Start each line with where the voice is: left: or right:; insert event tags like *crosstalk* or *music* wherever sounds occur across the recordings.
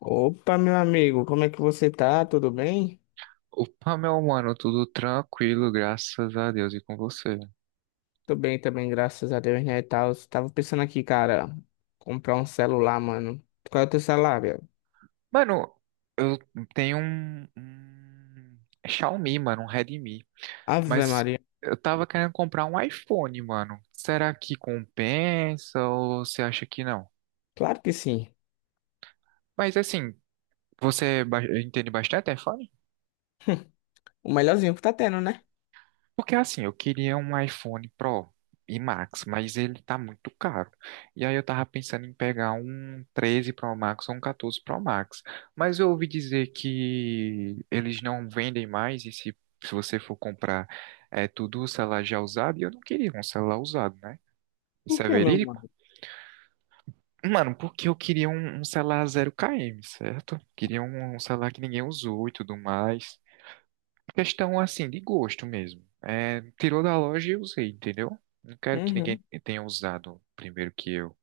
left: Opa, meu amigo, como é que você tá? Tudo bem?
right: Opa, meu mano, tudo tranquilo, graças a Deus e com você.
left: Tô bem também, graças a Deus, né, e tal. Tava pensando aqui, cara, comprar um celular, mano. Qual é o teu salário?
right: Mano, eu tenho um Xiaomi, mano, um Redmi,
left: Ave
right: mas
left: Maria.
right: eu tava querendo comprar um iPhone, mano. Será que compensa ou você acha que não?
left: Claro que sim.
right: Mas assim, você entende bastante iPhone?
left: *laughs* O melhorzinho que tá tendo, né?
right: Porque assim, eu queria um iPhone Pro e Max, mas ele tá muito caro. E aí eu tava pensando em pegar um 13 Pro Max ou um 14 Pro Max. Mas eu ouvi dizer que eles não vendem mais e se você for comprar é tudo o celular já usado, e eu não queria um celular usado, né?
left: Por
right: Isso é
left: quê, meu
right: verídico?
left: mano?
right: Mano, porque eu queria um celular zero km, certo? Queria um celular que ninguém usou e tudo mais. Questão assim de gosto mesmo. É, tirou da loja e usei, entendeu? Não quero que ninguém
left: Uhum.
right: tenha usado primeiro que eu.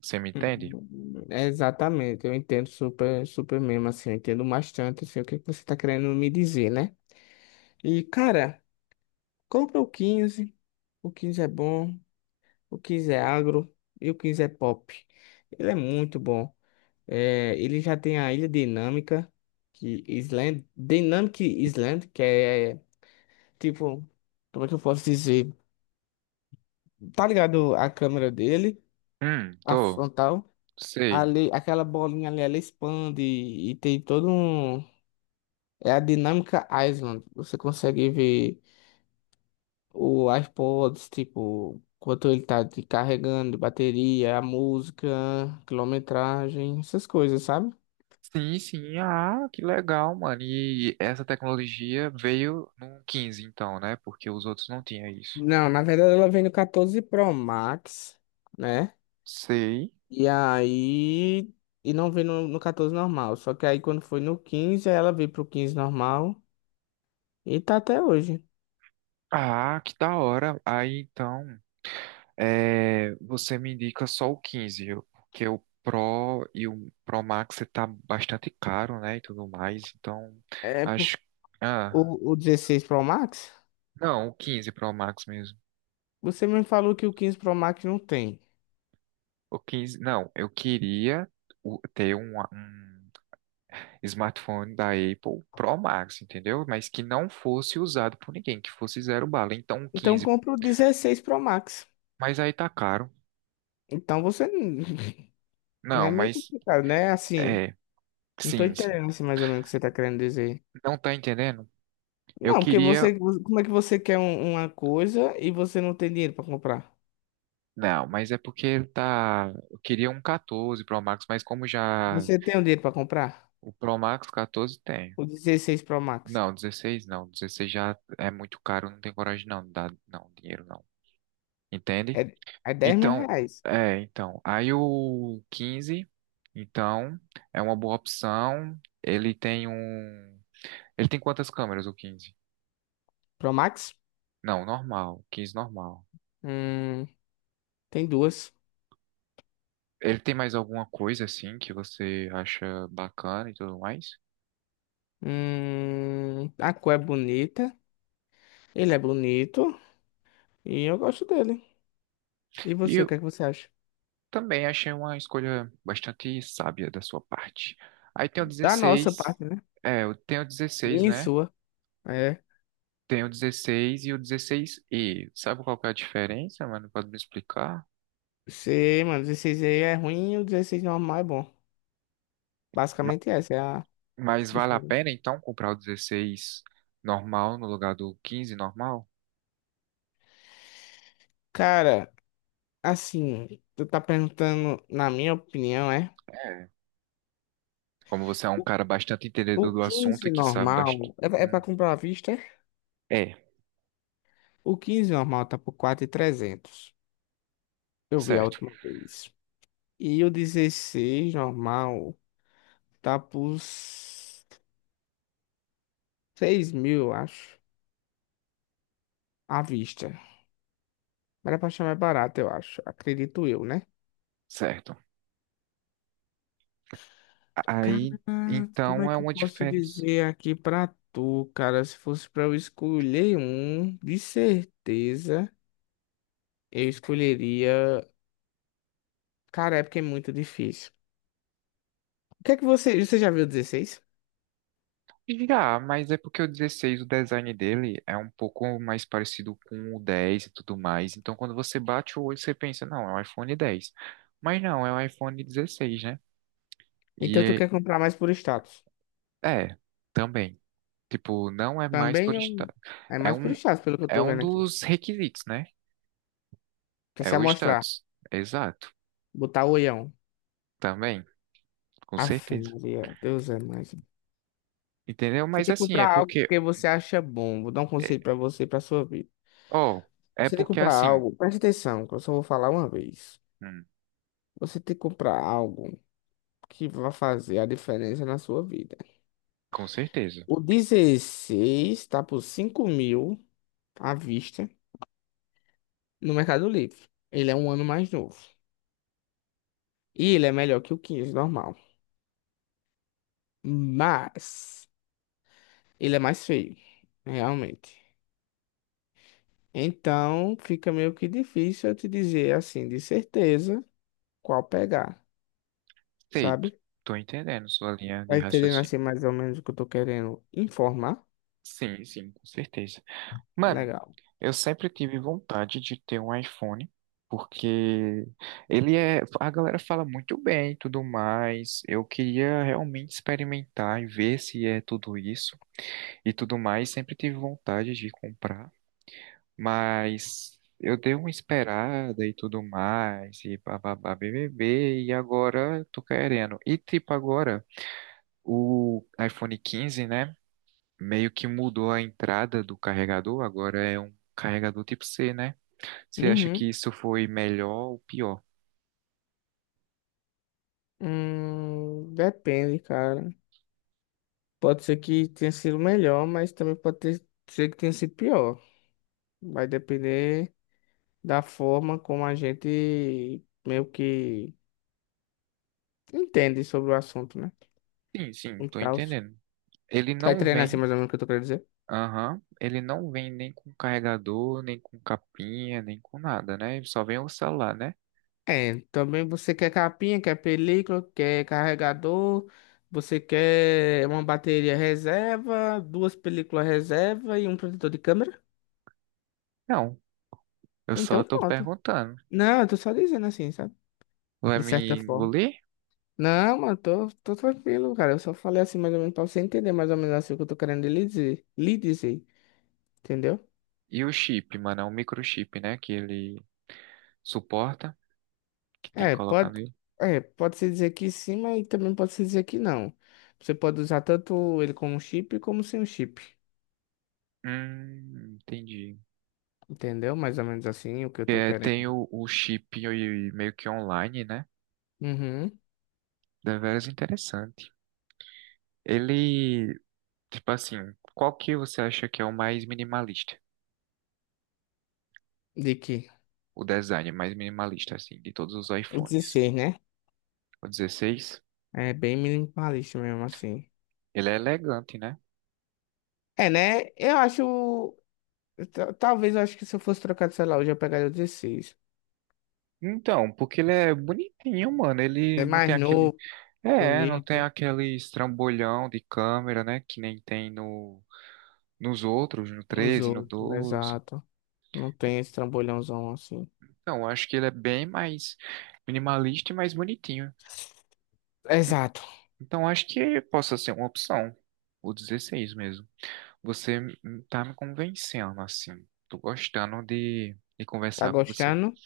right: Você me entende?
left: Uhum. É, exatamente, eu entendo super, super mesmo, assim, eu entendo bastante, assim, o que é que você tá querendo me dizer, né? E, cara, compra o 15, o 15 é bom, o 15 é agro e o 15 é pop. Ele é muito bom. É, ele já tem a Ilha Dinâmica, que Island, Dynamic Island, que é tipo, como é que eu posso dizer? Tá ligado a câmera dele, a
right: Tô.
left: frontal,
right: Sei.
left: ali, aquela bolinha ali, ela expande e tem todo um. É a Dinâmica Island. Você consegue ver o iPods, tipo, quanto ele tá te carregando, bateria, a música, quilometragem, essas coisas, sabe?
right: Sim, sim. Ah, que legal, mano. E essa tecnologia veio no 15 então, né? Porque os outros não tinham isso.
left: Não, na verdade ela vem no 14 Pro Max, né?
right: Sei.
left: E aí. E não veio no 14 normal. Só que aí quando foi no 15, ela veio pro 15 normal. E tá até hoje.
right: Ah, que da hora. Aí então. É, você me indica só o 15, porque o Pro e o Pro Max tá bastante caro, né, e tudo mais. Então,
left: É por,
right: acho... Ah,
left: o 16 Pro Max?
right: não, o 15 Pro Max mesmo.
left: Você me falou que o 15 Pro Max não tem.
right: O 15, não, eu queria ter um smartphone da Apple Pro Max, entendeu? Mas que não fosse usado por ninguém, que fosse zero bala. Então, o
left: Então
right: 15.
left: compra o 16 Pro Max.
right: Mas aí tá caro.
left: Então você. *laughs* É
right: Não,
left: meio
right: mas...
left: complicado, né? Assim.
right: É,
left: Não tô
right: sim, sim.
left: entendendo assim, mais ou menos o que você tá querendo dizer.
right: Não tá entendendo? Eu
left: Não, porque
right: queria
left: você. Como é que você quer uma coisa e você não tem dinheiro pra comprar?
right: Não, mas é porque ele tá. Eu queria um 14 Pro Max, mas como já.
left: Você tem o dinheiro pra comprar?
right: O Pro Max 14 tem.
left: O 16 Pro Max.
right: Não, 16 não. 16 já é muito caro, não tem coragem não. Dá, não, dinheiro não.
left: É,
right: Entende?
left: é 10 mil
right: Então,
left: reais.
right: é, então. Aí o 15, então, é uma boa opção. Ele tem um. Ele tem quantas câmeras, o 15?
left: Pro Max?
right: Não, normal. 15 normal.
left: Hum, tem duas.
right: Ele tem mais alguma coisa assim que você acha bacana e tudo mais?
left: A cor é bonita. Ele é bonito. E eu gosto dele. E você,
right: E,
left: o que é que você acha?
right: também achei uma escolha bastante sábia da sua parte. Aí tem o
left: Da nossa
right: 16,
left: parte, né?
right: é, eu tenho o 16,
left: Minha e
right: né?
left: sua. É.
right: Tem o 16 e o 16E. Sabe qual que é a diferença, mano? Pode me explicar?
left: Você, mano, 16 aí é ruim e o 16 normal é bom.
right: Ma-
left: Basicamente essa é a
right: Mas vale a
left: diferença.
right: pena então comprar o 16 normal no lugar do 15 normal?
left: Cara, assim, tu tá perguntando, na minha opinião, é.
right: É. Como você é um
left: O
right: cara bastante
left: o
right: entendedor do assunto e
left: 15
right: que sabe bastante.
left: normal é pra comprar à vista? É?
right: É,
left: O 15 normal tá por 4.300. Eu vi a
right: certo,
left: última vez. E o 16 normal tá por 6.000, eu acho. À vista. Mas é pra achar mais barato, eu acho. Acredito eu, né?
right: certo.
left: Cara,
right: Aí,
left: como
right: então
left: é
right: é
left: que eu
right: uma
left: posso
right: diferença.
left: dizer aqui pra tu, cara? Se fosse pra eu escolher um, de certeza eu escolheria. Cara, é porque é muito difícil. O que é que você. Você já viu o 16?
right: Já, mas é porque o 16, o design dele é um pouco mais parecido com o 10 e tudo mais. Então, quando você bate o olho, você pensa, não, é um iPhone 10. Mas não, é um iPhone 16, né?
left: Então tu
right: E
left: quer comprar mais por status?
right: é, também. Tipo, não é mais
left: Também
right: por
left: eu...
right: status.
left: é
right: É
left: mais por
right: um,
left: status, pelo que eu
right: é
left: tô
right: um
left: vendo aqui.
right: dos requisitos, né?
left: Quer
right: É
left: se
right: o
left: amostrar?
right: status. Exato.
left: Botar o olhão.
right: Também, com
left: Aff,
right: certeza.
left: Maria, Deus é mais.
right: Entendeu?
left: Você
right: Mas
left: tem que
right: assim, é
left: comprar algo
right: porque.
left: porque você acha bom. Vou dar um conselho
right: é-
left: pra você e pra sua vida.
right: Ó, é
left: Você tem que
right: porque
left: comprar
right: assim.
left: algo, preste atenção, que eu só vou falar uma vez.
right: Hum,
left: Você tem que comprar algo que vai fazer a diferença na sua vida.
right: com certeza.
left: O 16 tá por 5.000 à vista no Mercado Livre. Ele é um ano mais novo. E ele é melhor que o 15 normal. Mas ele é mais feio, realmente. Então, fica meio que difícil eu te dizer assim, de certeza, qual pegar,
right: Sei,
left: sabe?
right: tô entendendo sua linha de
left: Vai entendendo
right: raciocínio.
left: assim mais ou menos o que eu tô querendo informar?
right: Sim, sim, com certeza. Mano,
left: Legal.
right: eu sempre tive vontade de ter um iPhone, porque ele é. A galera fala muito bem e tudo mais. Eu queria realmente experimentar e ver se é tudo isso e tudo mais. Sempre tive vontade de comprar, mas eu dei uma esperada e tudo mais, e bababá, BBB, e agora eu tô querendo. E tipo, agora o iPhone 15, né? Meio que mudou a entrada do carregador, agora é um carregador tipo C, né? Você acha
left: Uhum.
right: que isso foi melhor ou pior?
left: Depende, cara. Pode ser que tenha sido melhor, mas também pode ser que tenha sido pior. Vai depender da forma como a gente meio que entende sobre o assunto, né?
right: Sim, sim,
left: E
right: tô
left: tal.
right: entendendo. Ele
left: Tá
right: não
left: entendendo assim
right: vem,
left: mais ou menos o que eu tô querendo dizer?
right: Aham, ele não vem nem com carregador, nem com capinha, nem com nada, né? Só vem o celular, né?
left: É, também você quer capinha, quer película, quer carregador, você quer uma bateria reserva, duas películas reserva e um protetor de câmera?
right: Não, eu
left: Então
right: só tô
left: pronto.
right: perguntando.
left: Não, eu tô só dizendo assim, sabe?
right: Vai
left: De
right: me
left: certa forma.
right: engolir?
left: Não, mano, tô tranquilo, cara. Eu só falei assim mais ou menos pra você entender mais ou menos assim o que eu tô querendo lhe dizer, entendeu?
right: E o chip, mano, é um microchip, né? Que ele suporta, que tem que
left: É,
right: colocar
left: pode,
right: nele.
left: é, pode se dizer que sim, mas também pode se dizer que não. Você pode usar tanto ele como um chip como sem o chip.
right: Entendi.
left: Entendeu? Mais ou menos assim o que eu
right: Que
left: tô
right: é, tem
left: querendo.
right: o chip e meio que online, né?
left: Uhum.
right: Deveras interessante. Ele, tipo assim, qual que você acha que é o mais minimalista?
left: De que?
right: O design mais minimalista, assim, de todos os
left: O
right: iPhones.
left: dezesseis, né?
right: O 16,
left: É bem minimalista mesmo assim.
right: ele é elegante, né?
left: É, né? Eu acho. Talvez eu acho que se eu fosse trocar de celular hoje eu pegaria o 16.
right: Então, porque ele é bonitinho, mano.
left: É
right: Ele não tem
left: mais
right: aquele.
left: novo,
right: É, não tem
left: bonito,
right: aquele estrambolhão de câmera, né? Que nem tem nos outros, no
left: nos
right: treze, no
left: outros,
right: doze.
left: exato. Não tem esse trambolhãozão assim.
right: Então, eu acho que ele é bem mais minimalista e mais bonitinho.
left: Exato.
right: Então acho que possa ser uma opção. O 16 mesmo. Você tá me convencendo, assim. Tô gostando de
left: Tá
right: conversar com você.
left: gostando?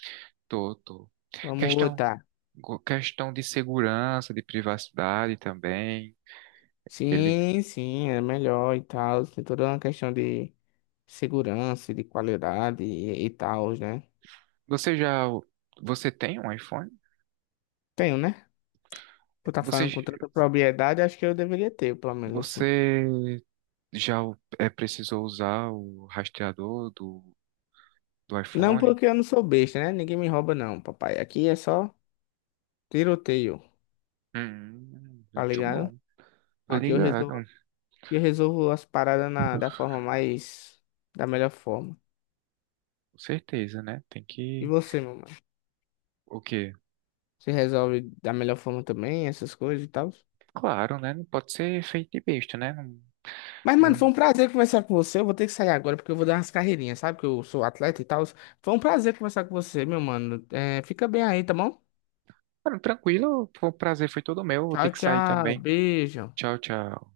right: Tô, tô.
left: Vamos
right: Questão,
left: botar.
right: questão de segurança, de privacidade também. Ele,
left: Sim, sim, é melhor e tal. Tem toda uma questão de segurança, de qualidade e tal, né?
right: você já, Você tem um iPhone?
left: Tenho, né? Por estar
right: Você,
left: falando com
right: j-
left: tanta propriedade, acho que eu deveria ter, pelo menos assim.
right: Você já precisou usar o rastreador do
left: Não
right: iPhone?
left: porque eu não sou besta, né? Ninguém me rouba, não, papai. Aqui é só tiroteio, tá
right: Muito
left: ligado?
right: bom. Tô
left: Aqui eu
right: ligado,
left: resolvo, aqui eu resolvo as paradas na, da forma mais, da melhor forma.
right: com certeza, né? Tem
left: E
right: que,
left: você, meu mano?
right: o quê?
left: Você resolve da melhor forma também, essas coisas e tal?
right: Claro, né? Não pode ser feito de besta, né? Não,
left: Mas, mano,
right: não...
left: foi um prazer conversar com você. Eu vou ter que sair agora porque eu vou dar umas carreirinhas, sabe? Que eu sou atleta e tal. Foi um prazer conversar com você, meu mano. É, fica bem aí, tá bom?
right: Mano, tranquilo, o prazer foi todo meu. Vou ter
left: Tchau,
right: que sair
left: tchau.
right: também.
left: Beijo.
right: Tchau, tchau.